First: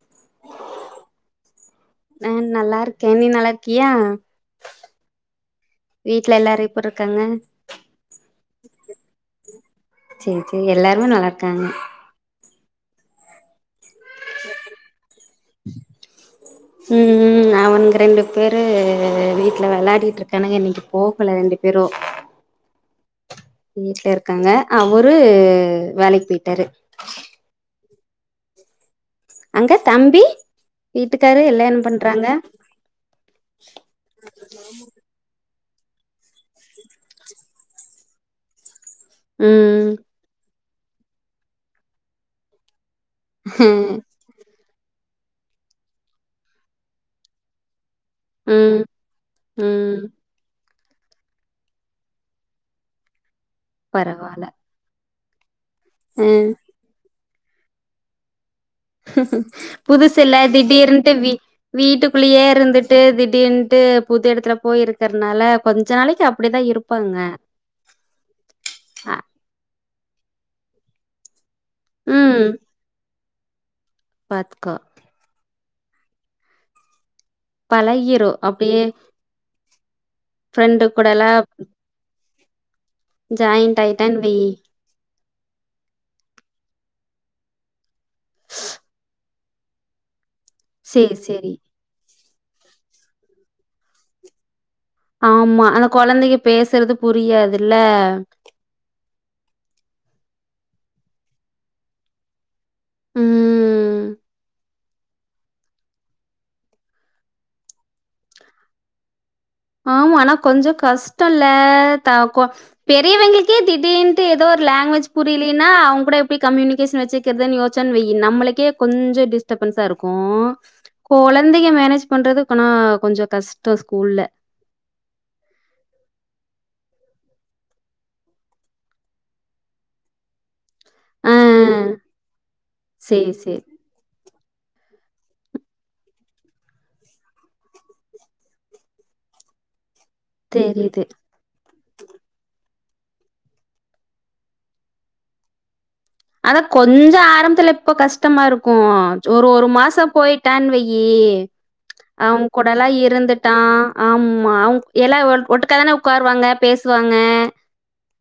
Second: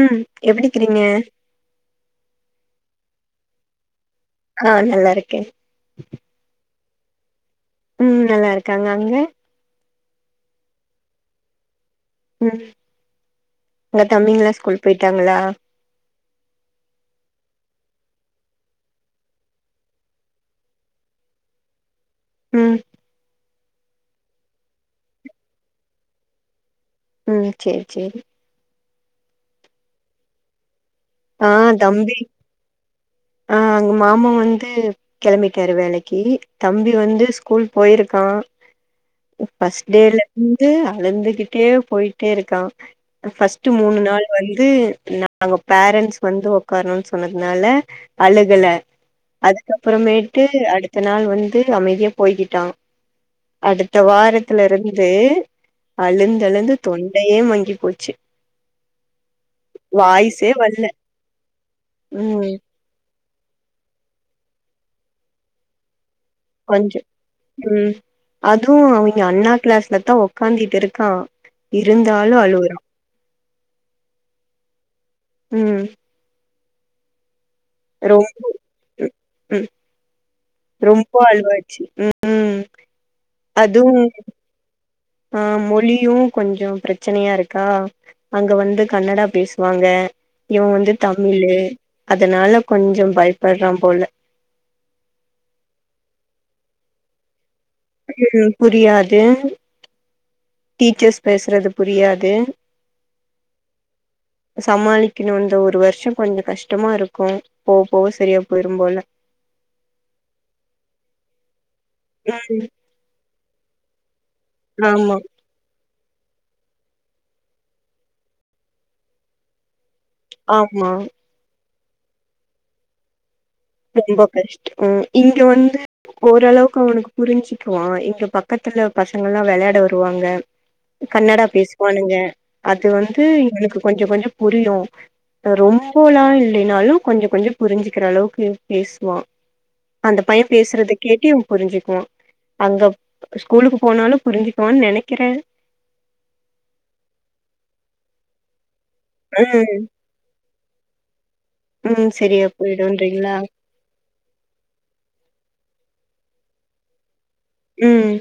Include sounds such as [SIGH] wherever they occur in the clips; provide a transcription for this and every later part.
உம் எப்டிகிறிங்க கே நீ நல்லார்க்கியா ஆ நல்லாருக்கே ப்புருக்காங்க உம் நல்லாருக்காங்க அங்க சேரி சேரி எல்லாருமே நல்லாருக்காங்க ம் அங்க தம்பிங்களா ஸ்கூல் போயிட்டாங்களா உம் ம் அவனுங்க ரெண்டு பேரு வீட்ல வெளையாடிட்ருக்கானுங்க இன்னைக்கு போகல ரெண்டுப் பே இரோ உம் வீட்ல இருக்காங்க அவரு வேலைக் பேயிட்டாரு உம் சேரி சேரி அங்க தம்பி வீட்டுக்காரு ஆ எல்லா என்ன தம்பி பண்றாங்க ஆ அங்க மாமா வந்து கெளம்பிட் ட்டாரு வேலைக்கி தம்பி வந்து ஸ்கூல் போயிருக்கா ஃபஸ்ட் ம் டேலந்து அழுந்துகிட்டே போயிட்டேருக்கா ஃபஸ்ட்டு மூனு நாள் வந்து நாங்கப் பேரண்ட்ஸ் வந்து ஒக்கார்ணுன் சொன்னதுனால அழுகல ம் ம் அதுக்கப்பறமேட்டு அடு அடுத்த நாள் வந்து அமைதியா போய்கிட்டா அடுத்த பரவால்ல வாரத்துலருந்து அ அழுந்தழுந்து தொண்டையே மங்கி போச்சு புதுசில்ல வாய்ஸே வல்ல திடீர்ன்ட்டு வீட்டுக்குல்லியே ம் இருந்துட்டு திடீன்ட்டு புது எடத்துல போய் இருக்கிறதுனால கொஞ்ச நாளைக்கு அ கொஞ்ச உம் அதுவு அ அவிங்க அண்ணா கிளாஸ் லத்தா ஒக்காந்திட்டிருக்கா இருந்தாலு அழுவுறா பாத்க்கோ உம் பழகிரு அப்டியே ம் ம் ஃப்ரெண்டு ரொம்ப அழுவாச்சு உம் உம் ஜாயின்ட் ஆயிட்டான்னு வெய் ஆஹ் மொழியும் கொஞ்சம் பிரச்சனையா இருக்கா அங்க வந்து கன்னடா பேசுவாங்க இவன் வந்து சேரி சேரி தமிழு அதனால கொஞ்சம் பயப்பறான் போல ஆமா அந்த கொழந்தைங்க பேசுறது புரியாது உம் புரியாது டீச்சர்ஸ் பேசுறது புரியாது உம் சமாளிக்கணும் இந்த ஒரு வருஷம் கொஞ்சம் கஷ்டமா இருக்கும் போக போக சரியா போயிரும்போல ஆமா ஆனா கொஞ்சம் கஷ்டம் இல்ல தாக்க ம் பெரியவங்களுக்கே திடீர்னு ஏதோ ஒரு லாங்குவேஜ் ஆமா புரியலன்னா அவங்க இப்டியே எப்டி கம்யூனிகேஷன் வச்சுக்கிறதுனு யோசிச்சேனு வைய்யி நம்மளுக்கே கொஞ்ச டிஸ்டபன்ஸா இருக்கும் ஆமா க்கும் கொழந்தைங்க மேனேஜ் பண்றது இப்பனா கொஞ்சம் கஷ்டம் ஸ்கூல்ல ஆஹ் இங்க வந்து ஓரளவுக்கு அவனுக்கு புரிஞ்சுக்குவான் இங்க பக்கத்துல பசங்கலாம் வெளையாட வருவாங்க ஆ கன்னடா பேசுவானுங்க அது வந்து சேரி சேரி எனக்கு கொஞ்சம் கொஞ்சம் புரியும் ரொம்பலாம் இல்லைனாலும் கொஞ்சம் கொஞ்சம் புரிஞ்சுக்கிற அளவுக்கு பேசுவான் அந்த பையன் பேசுறதை தெரியுது கேட்டி இவன் புரிஞ்சு அங்க ஸ்கூலுக்கு போனாலும் புரிஞ்சுக்குவான்னு நெனைக்கிறே அதான் கொஞ்சம் ஆரம்பத்துல இப்ப கஷ்டமா இருக்கும் போவான் ஒரு ஒரு ம் மாசம் போயிட்டானுவய்யி ம் அவன் சரியா கூடலாம் போயிடுன்றீங்களா இருந்துட்டான் ஆமா அவன் எல்லாம் ஒரு காதான உட்காருவாங்க பேசுவாங்க உம்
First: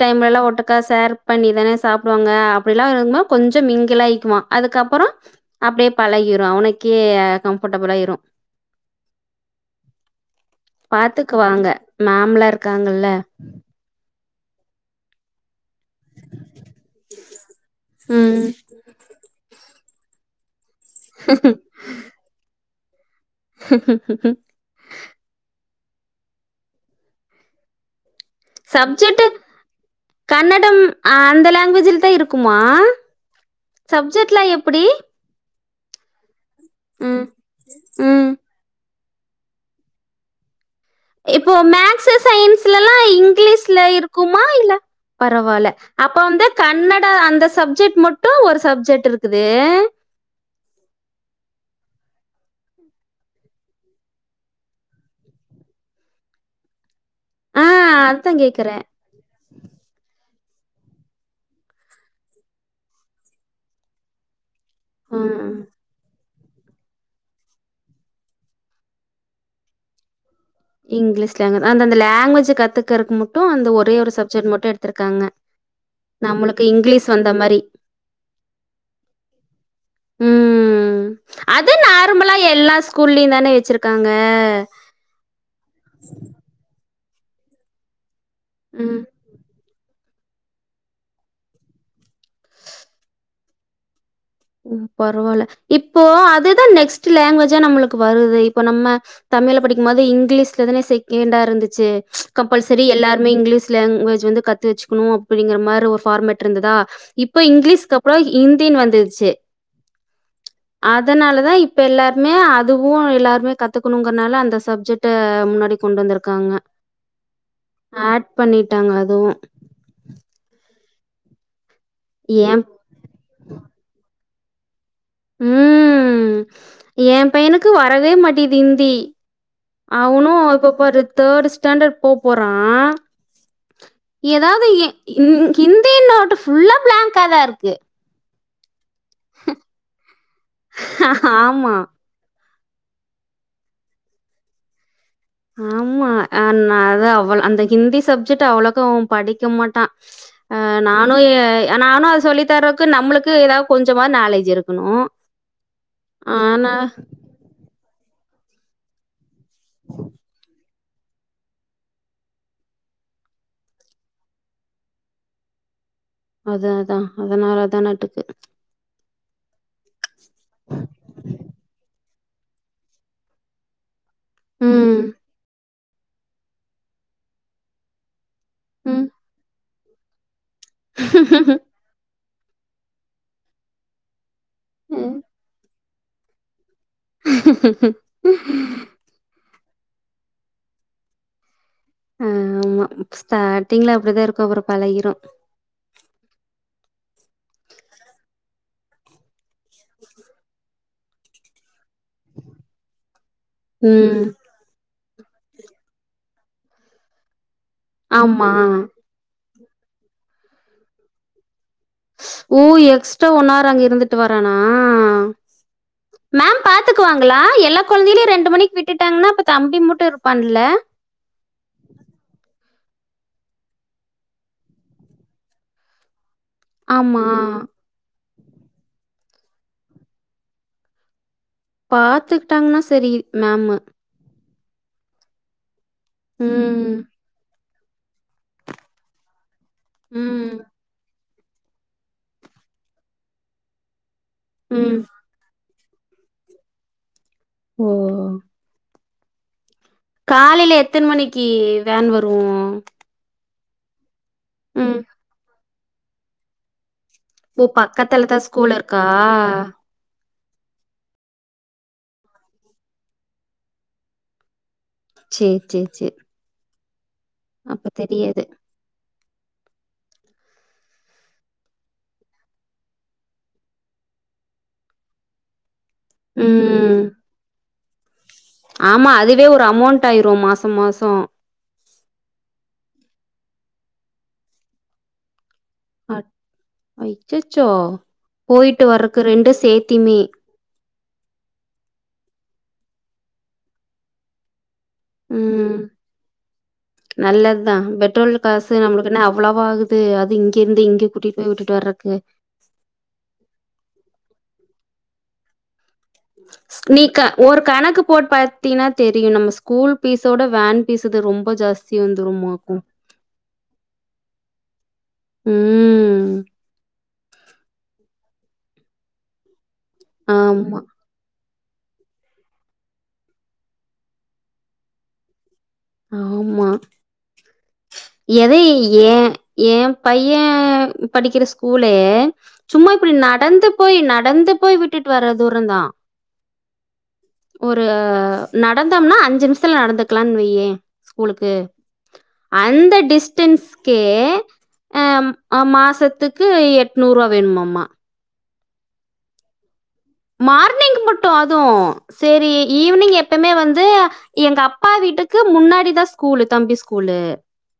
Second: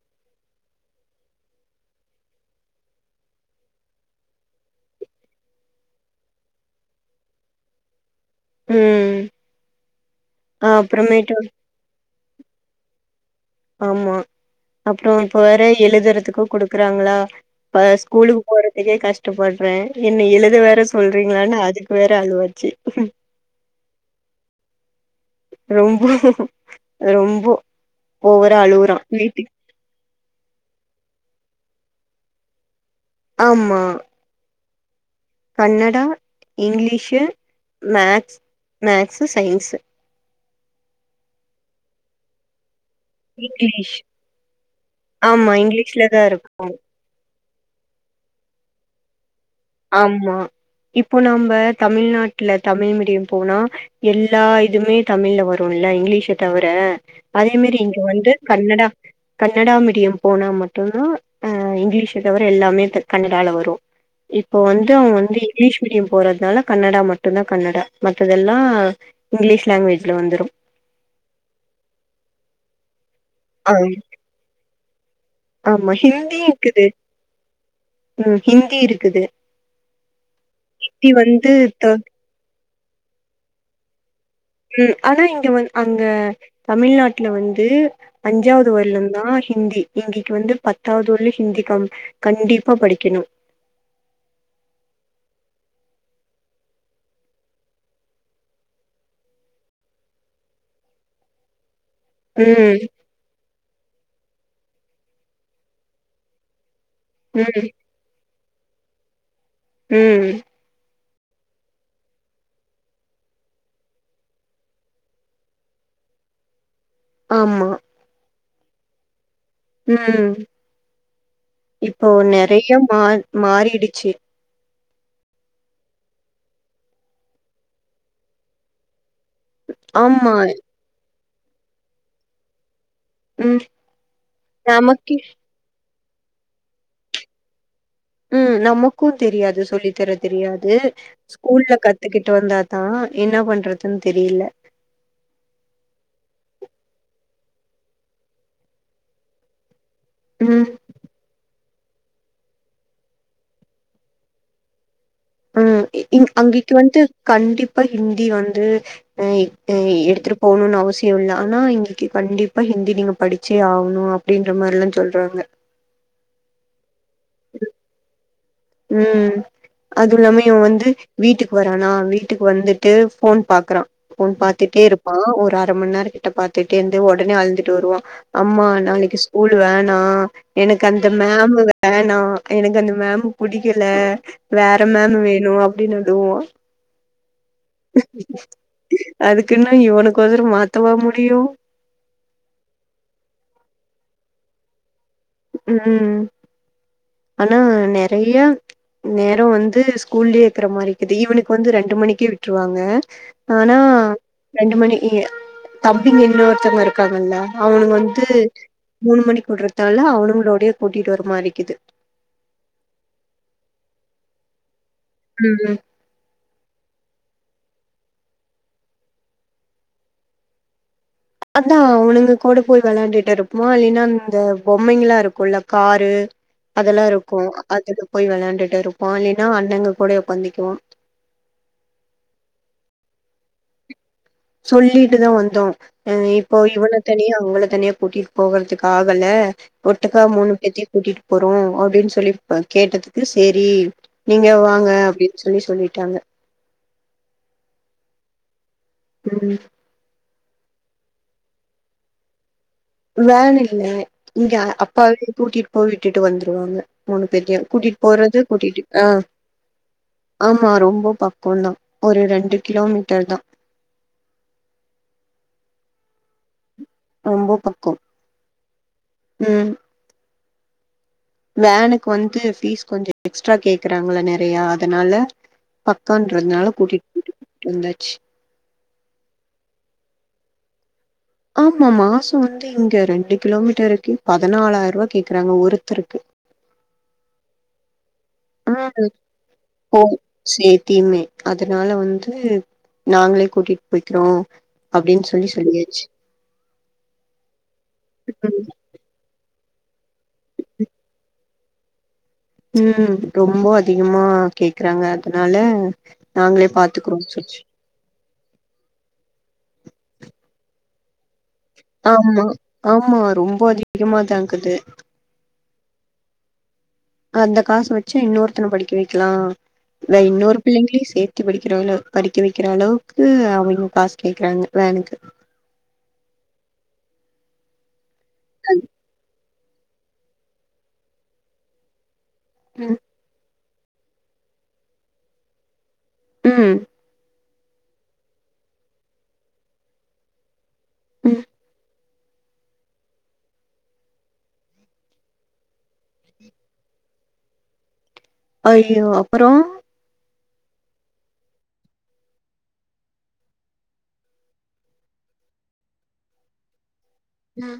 டைம்லலாம் ஒட்டக்கா ஷேர் பண்ணி தானே சாப்பிட ப்பாங்க அப்டிலாம் இருந்தா கொஞ்சம் மிங்கிலாகிக்குவ அதுக்கப்பறம் அப்படியே பழகிடும் அவனுக்கே கம்பர்டபிளாகிரும் ம் அ அப்புறமேட்டு பாத்துக்கு வாங்க மேம்ளா இருக்காங்கல்ல ஆமா அப்புறம் இப்ப வேற எழுதுறதுக்கும் குடுக்குறாங்களா ஸ்கூலுக்கு ம் போறதுக்கே கஷ்டப்படுறேன் என்ன எழுத வேற சொல்றீங்களானு அதுக்கு வேற அழுவாச்சி உம் ரொம்போ ரொம்போ ஓவரா அழுவுறா சப்ஜெக்ட்டு, வீட்டுக் கன்னடம் அந்த லாங்குவேஜ்ல தான் இருக்குமா ஆமா சப்ஜெக்ட்லாம் எப்படி கன்னடா, இங்கிலீஷு, ம் மேக்ஸ் மேக்ஸு, சயின்ஸு இப்போ மேக்ஸு சயின்ஸ் லலாம் இங்கிலீஷ்ல இங்கிலீஷ் இருக்குமா இல்ல ஆமா பரவாயில்ல இங்கிலீஷ்ல அப்ப தா வந்து இருக்கு கன்னட அந்த சப்ஜெக்ட் மட்டும் ஒரு சப்ஜெக்ட் இருக்குது ஆமா இப்போ நாம்ப தமிழ்நாட்டுல தமிழ் மீடியம் போனா எல்லா இதுமே தமிழ்ல வரும் ல இங்கிலீஷ தவிர அதே ஆ மாரி இங்க அதா வந்து கேக்குறே கன்னடா கன்னடா மீடியம் போனா மட்டும்தான்ஹ இங்கிலீஷ தவிர எல்லாமே கன்னடால வரும் இப்ப வந்து அவங்க வந்து ம் இங்கிலீஷ் மீடியம் போறது அதனால கன்னடா மட்டும்தான் கன்னடா மத்ததெல்லாம் இங்கிலீஷ் லாங்குவேஜில வந்துடும் இங்கிலீஷ் லங்கஜ் அந்த அந்த லாங்குவேஜ் கத்துக்கறக்கு மட்டும் அந்த ஆ ஒரே ஒரு சப்ஜெக்ட் மட்டும் எடுத்திருக்காங்க ஆமா ஹிந்தி நம்மளுக்கு இருக்குது இங்கிலீஷ் வந்த மாரி உஹம் ஹிந்தி இருக்குது உம் ஹிந்தி வந்து அது த- நார்மலா எல்லா ஸ்கூல்லயும் தானே வச்சிருக்காங்க ம் ஆனா இங்க வந்த் அங்க தமிழ்நாட்ல வந்து அஞ்சாவது ம் வருடம் தான் ஹிந்தி இங்கைக்கு வந்து பத்தாவுது ஒன்லி ஹிந்திகம் கண்டிப்பா படிக்கணு ஓ பரவால இப்போ அதுதான் நெக்ஸ்ட் லாங்குவேஜா நம்மளுக்கு வருது இப்போ நம்ம தமிழ படிக்கும்போது இங்கிலீஷில தானே செகண்டாக இருந்துச்சு ம் கம்பல்சரி எல்லாருமே இங்கிலீஷ் லாங்குவேஜ் வந்து கத்து வச்சுக்கணு அப்டிங்க மாதிரி ஒரு ஃபார்மெட் இருந்துதா இப்ப ம் இங்கிலீஷ்க்கு அப்புறம் ஹிந்தினு வந்துருச்சு ம் அதனால தான் இப்போ எல்லாருமே அதுவு எல்லாருமே கத்துக்குணுங்கிறனால அந்த சப்ஜெக்ட்டை முன்னாடிக் கொண் கொண்டு வந்திருக்காங்க ஆமா ஆட் பண்ணிட்டாங்க அதுவும் உம், இப்போ ஏன் நிறைய மா மாறிடுச்சு ம்ம் ஏன் பையனுக்கு வரவே மாட்டேக்குது ஹிந்தி ஆமா. அவுனும் இப்பபா தேர்டு ஸ்டாண்டர்ட் போ போறான் ம். ஏதாவது நமக்கு இந் ஹிந்தி நோட்டு ஃபுல்லா பிளாங்காதான் இருக்கு உம் நமக்கு தெரியாது சொல்லி தர தெரியாது ஆமா ஸ்கூல்ல கத்துக்கிட்டு வந்தா தான் என்ன பண்றதுன்னு தெரியல ஆம்மா [UNINTELLIGIBLE] அந்த ஹிந்தி சப்ஜெக்ட் அவ்ளக்கு படிக்க மாட்டான் ம். அஹ் நானும் ஏய் நானு அது சொல்லி தரக்கு நம்மளுக்கு எதோ கொஞ்சமா நாலேஜ் இருக்குணு ம் இங் அங்கைக்கு வந்து கண்டிப்பா இங் ஹிந்தி வந்து [UNINTELLIGIBLE] எடுத்துட்டு போணுன்னு அவசியோயில்ல ஆனா இங்கைக்கு கண்டிப்பா ஹிந்தி நீங்க படிச்சே ஆவுணு அப்படின்ற மாரிலாம் சொல்றாங்க அதுஅதான் அதனாலதான் நாட்டுக்கு உம் அதுல்லாமே இவன் வந்து வீட்டுக்கு வரானா வீ இப்ப வந்துட்டு ஃபோன் பாக்குறான் ஃபோன் பாத்துட்டே ம் இருப்பான் ஒரு அர் ரொம்பநேரம் கிட்ட பாத்துட்டே இருந்து உடனே அழுத்துட்டு வருவான் அம்மா ம் நாளைக்கு ஸ்கூல் வேணா எனக்கு அந்த மேம் வேணாம் எனக்கு அந்த மேம் புடிக்கல வேற மேம் ம். வேணும் அப்படின்னுதுவ [UNINTELLIGIBLE] அதுக்ன்னு இவனுக்கு உசுறு மாத்தவ முடியும் அஹ்ன் ஆமா ஸ்டார்ட்டிங்ல அப்டிதான் இருக்கு அப்புற பழகிரு உம் ஆனா நிறைய நேரம் வந்த் இது ஸ்கூலே இருக்கிற மாரி இது இவனுக்கு வந்து ரெண்டு எட்டு மணிக்கே விட்டுறுவாங்க ஆனா ம் ரெண்டு மணி ஏ தம்பிங்க இன்னொருத்தவுங்க இருக்காங்கல அவனுங்க வந்து ஆமா மூணு மணிக்கு உடுற [UNINTELLIGIBLE] அவனுங்களோடையே கூட்டிட்டு வர மாரிக்குது ஓ எக்ஸ்ட்ரா ஒன்னார் அங்க இருந்துட்டு வரனா ஆஹ்ன் ம் ம் மேம் பாத்துக்குவாங்களா எ ல்லா கொழந்தையளையு ரெண்டு மணிக்கு விட்டுட்டாங்கன்னா அப்ப தம்பி மட்டு இருப்பான்ல அதான் அவனுங்க கூடு போய் வெளயாண்டுட்டு இருப்பா இல்லைனா அந்த பொம்மைங்களா இருக்குல்ல காரு அதெல்லா ஆமா இருக்கு அதில போய் வெளயாண்டுட்டு இருப்பா இல்லேன்னா அண்ணங்க கூட உக்காந்திக்குவா பாத்துகிட்டாங்கனா சரி மேம்மு சொல்லிட்டு தா வந்தோ அஹ்ன் இப்போ ம் இவன தனியா அவங்களத் தனியா கூட்டிட்டு போகறதுக்கு ஆகல ஒட்டுக்கா மூணு ம் பேத்தையு கூட்டிட்டு போறோ அப்டின்னு சொல்லி பா கேட்டதுக்கு செரி நீங்க வாங்க ம் அப்டின்னு சொல்லி சொல்லி ட்டாங்க ஓ உம் காலைல எத்தன் மணிக்கி வேன் வரு வேன் இல்ல இங்க ம் அப்பாவே கூட்டிட்டு போய் விட்டுட்டு வந்துருவாங்க மூணு பேத்தயு ஓ கூட்டிட்டு பக்கத்துலதா போறது ஸ்கூல் கூட்டிட்டு இருக்கா ஆஹ் ஆமா ரொம்போ பக்கந்தா ஒரு ரெண்டு கிலோமீட்டர் தா சேரி சேரி சேரி அப்ப தெரியாது உம் வேனுக்கு வந்து ஃபீஸ் கொஞ்சோ எக்ஸ்ட்ரா கேக்குறாங்கள நெறையா அதனால பக்கன்றதுனால ம் கூட்டிட்டு [INAUDIBLE] வந்தாச்சி ஆமா அதுவே ஒரு அமௌண்ட் ஆயிரு மாச மாசோ ஆமா மாசோ வந்து இங்க ரெண்டு கிலோமீட்டருக்கே பதினாலாயிர ருவா கேக்குறாங்க ஒரு ஒருத்தருக்கு அய்ச்சச்சோ ஓ சேஃப்டிமே அதனால வந்து நாங்களே கூட்டிட்டு போய்கிறோ உம் நல்லதுதா பெட்ரோல் ம் காசு நம்மளுக்கு என்ன அவ்வளவா ஆகுது து அது இங்க இந்து இங்க கூட்டிட்டு போய் வுட்டுட்டு வர்றக்கு உம் ரொம்போ அதிகமா கேக்குறாங்க அதனால நாங்களே நீ பாத்துக்குறோம் க சொல்லி ஒரு கணக்கு போட் பாத்தீன்னா தெரியு நம்ம ஸ்கூல் பீஸோட வேன் பீஸு தா ரொம் ஆமா ஆமா ரொம்ப அதிகமாதா ஆகுது உம் அந்த காசு வச்சி இன்னொருத்தன படிக்க வைக்கலா இல இன்னொரு ஆமா பிள்ளைங்களையு சேத் கி படிக்கிறளவு படிக்க வெக்கிற அளவுக்கு அவிங்க காசு கேக்குறாங்க வேனுக்கு ஆமா எதைய அது ஏ ஏ பைய படிக்கிற ஸ்கூலே சும்மா ம் இப்டி நடந்து போய் நடந்து போய் விட்டுட்டு வர்ற தூரந்தா உம் ஒரு நடந்தோம்னா அஞ்சு நிமிஷத்துல நடந்துக்கலான்னு வய்யே ம் ஸ்கூலுக்கு அந்த டிஸ்டன்ஸ்கே அம் ஆ மாசத்துக்கு எட்நூறுவா வேணுமாமா ஐயோ அப்பறோ மார்னிங் மட்டு அதுவு சேரி ஈவினிங் எப்பமே வந்து எங்க அப்பா வீட்டு க்கு முன்னாடி தா ஸ்கூல் தம்பி ஸ்கூ கூல் ம்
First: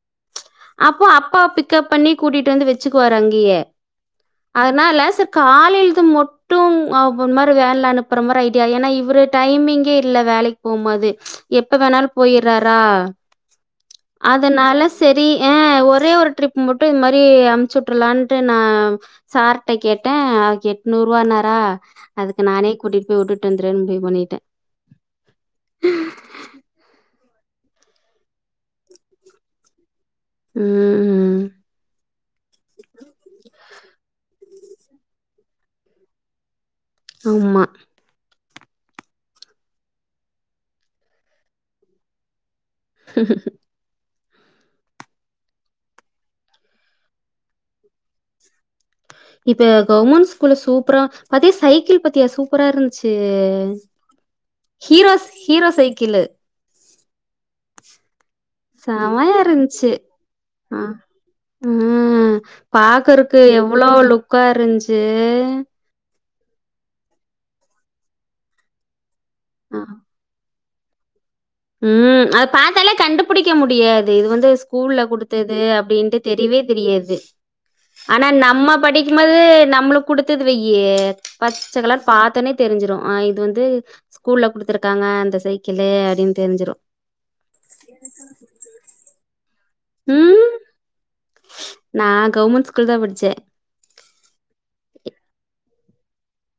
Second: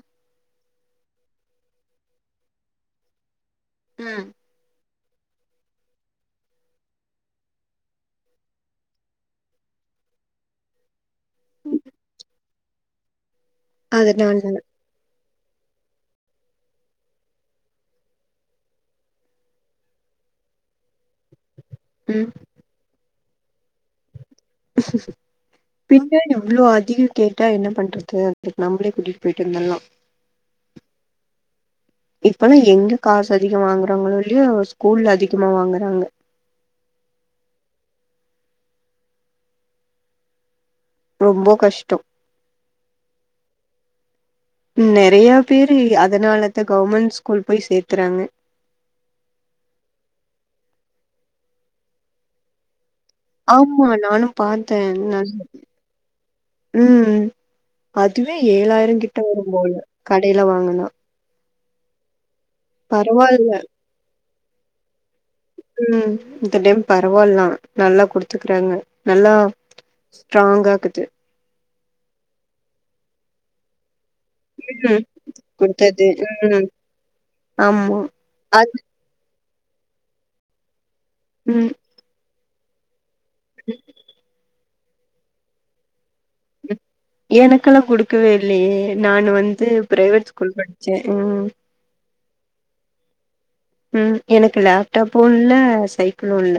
அப்போ அப்பா பிக்கப் பண்ணி கூட்டிட்டு வந்து வச்சுக்குவாரு அங்கயே ம் அதனால சர் காலையழுது மொட்டு ஒன் மாரி வேன்ல அனுப்பற மாரி ஐடியா ஏன்னா இவரு டைமிங்கே இல்ல வேலைக்கு போம்போது எப்ப வேணாலு போயறாரா அதனால சரி ஆ [UNINTELLIGIBLE] ஒரே ஒரு ட்ரிப் மட்டு இது மாரி அமுச்சு விட்ரலான்ட்டு நா சார்ட்ட கேட்ட கே நூறுவா நாரா ம் அதுக்கு நானே கூட்டிட்டு போய் உட்டுட் பின்ன எவ்ளோ அதி கேட்டா என்ன பண்றது அதுக்கு நம்ளே கூட்டிகிட்டு போயிட்டு வந்தர்லா ம். இப்பல்லா எங்க காசு அதிகோ வாங்குறாங்களோ இல்லையோ ஸ்கூல்ல அதிகமா வாங்குறாங்க ஆமா ரொம்ப கஷ்டோ ஹ நெறையா பேரு அதனாலத கவுமண்ட் ஸ்கூல் போய் சேத்தறாங்க இப்ப கவுமெண்ட் ஸ்கூல்ல சூப்பரா அதே சைக்கிள் பத்தியா சூப்பராருந் ஆமா நானு பாத்தே ந ஹீரோஸ் ஹீரோ சைக்கிளு ம் அதுவே ஏழாயிரங்கிட்ட செமையா வரும்போல இருந்துச்சு. கடைல ஆ. வாங்குனா ம் பாக்குறக்கு பரவால்ல எவ்ளோ லுக்காருன்ச்சு ம் இந்த டைம் பரவால்லா நல்லா குடுத்துக்குறாங்க நல்லா அ. ஸ்ட்ராங்கா க்குது ம் அது பாத்தாலே கண்டுபுடிக்க முடியா து இது வந்து ஸ்கூல்ல ம் குடுத்தது அப்டின்ட்டு தெரியவே தெரியாது ஆமா ஆனா நம்ம அது படிக்கம்பது நம்ளுக்கு குடுத்தது வையி ம் பச்ச கலர் பாத்தொன்னே தெரிஞ்சிரு ஆ இது வந்து ஸ்கூல்ல குடுத்துருக்காங்க அந்த சைக்களு அடின் எனக்கல்லா குடுக்கவே இல்லயே நானு வந் ந்து பிரைவேட் ம். ஸ்கூல் பச்சே ம் நான் கவர்மெண்ட் ஸ்கூல் தான் படிச்சேன். ம் எனக்கு லேப்டாப்பு இல்ல சைக்களு இல்ல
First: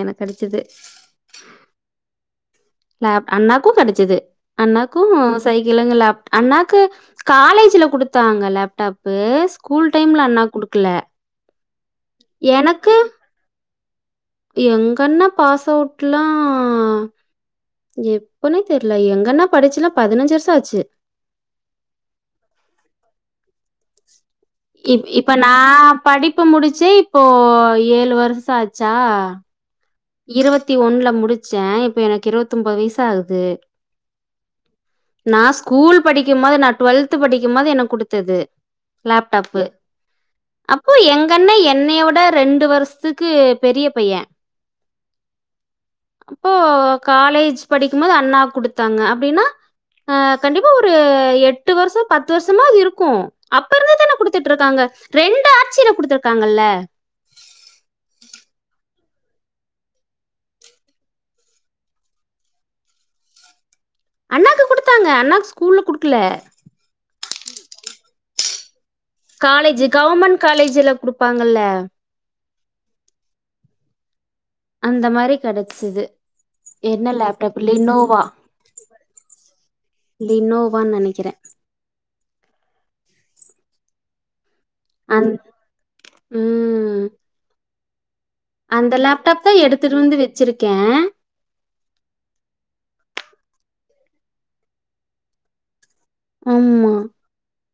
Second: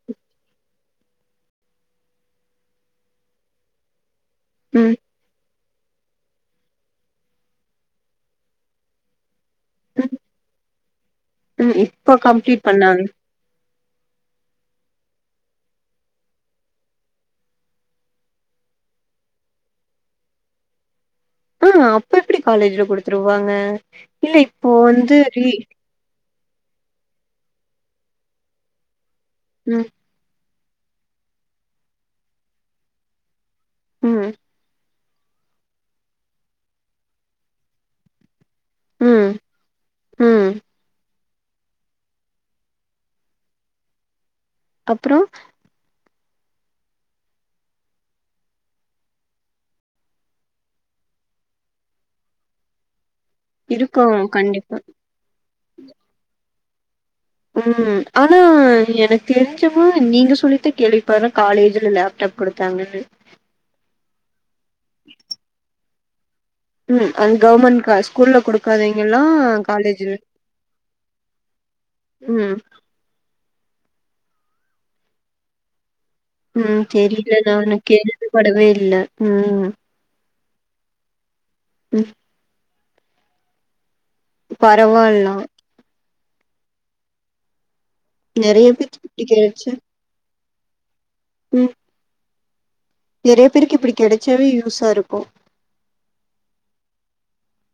எனக் கெடச்சிது ந அண்ணாக்கு கெடச்சிது ம் அண்ணாக்கு சைக்களு அங் லேப் அண்ணாக்கு காலேஜ்ல குடுத்தாங்க லேப்டாப்பு ஸ்கூல் ம் டைம்ல அண்ணாக் குடுக்குல ம் இப்ப கம்ப்ளீட் எனக்கு பண்ணாங்க எங்கண்ண பாஸவுட்லா எப்பனே தெர்ல எங்கண்ண படிச்சுலா பதினஞ்சு வர்ஷோ ஆச்சு ஆ அப்ப எப்டி காலேஜ்ல குடுத்துருவாங்க இல்ல இப்போ இப் வந்து இப்ப ரீ நா படிப்பு முடிச்சே இப்போ ஏழு வர்சோ ஆச்சா ம் இரவத்தி ஒன்ல முடிச்சே இப்போ எனக் இரவத்தொம்போது வய்ஸ் ஆகுது ம் நா ஸ்கூல் படிக்கும்பது நா டுவெல்த்து படிக்கம்போது எனக் குடுத்தது ம் லேப்டாப்பு ம் அப்போ எங் கண்ண என்னைய விட ரெண்டு வர்ஸ்த்துக்கு பெரிய பையெ அப்றோ அப்போ காலேஜ் படிக்கும்போது அண்ணாக் குடுத்தாங்க அப்டின்னா ஆ கண்டிப்பா ஒரு எட்டு வர்ஷோ பத்து வர்ஷமா அது இருக்கு அப்பருந்து இருக்கு தான கண்டிப்பா குடுத்துட்ருக்காங்க ரெண்டு ஆட்சில குடுத்துருக்காங்கல்ல ம் ஆனா எனக்கு தெரிஞ்சமா நீங்க சொல்லி தா கேள்விப்பர்ர காலேஜில லேப்டாப் குடுத்தாங்கன்னு அண்ணாக்கு குடுத்தாங்க அண்ணாக் ஸ்கூல்ல குடுக்குல ம் அங் கவுமெண்ட் கால்ஜ் ஸ்கூல்ல குடுக்காதிங் எல்லா காலேஜ் காலேஜி கவர்ன்மெண்ட் காலேஜ்ல குடுப்பாங்கல்ல. ம் அந்த மாரி கெடச்சிது ம் தெரில நானு கே இது படவே இல்ல ம் லினோவான் நெனைக்குறே ம் அந் பரவால்லோ ம் நெறைய அந்த பேத்துக்கு இப்டி லேப்டாப் தா கெடச்சா எடுத்துட்டு வந்து வெச்சிருக்கே ம் நெறைய பேருக்கு இப்டி கெடச்சாவே யூஸாருக்கு ஆம்மா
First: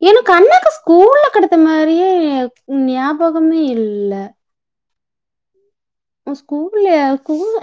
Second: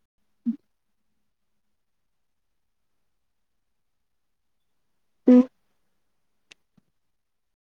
எனக்கு அண்ணாக்கு ஸ்கூல்ல குடுத்த மாரியே ஞாபகமே இல்ல ம் அ ஸ்கூல்லே ஸ்கூல்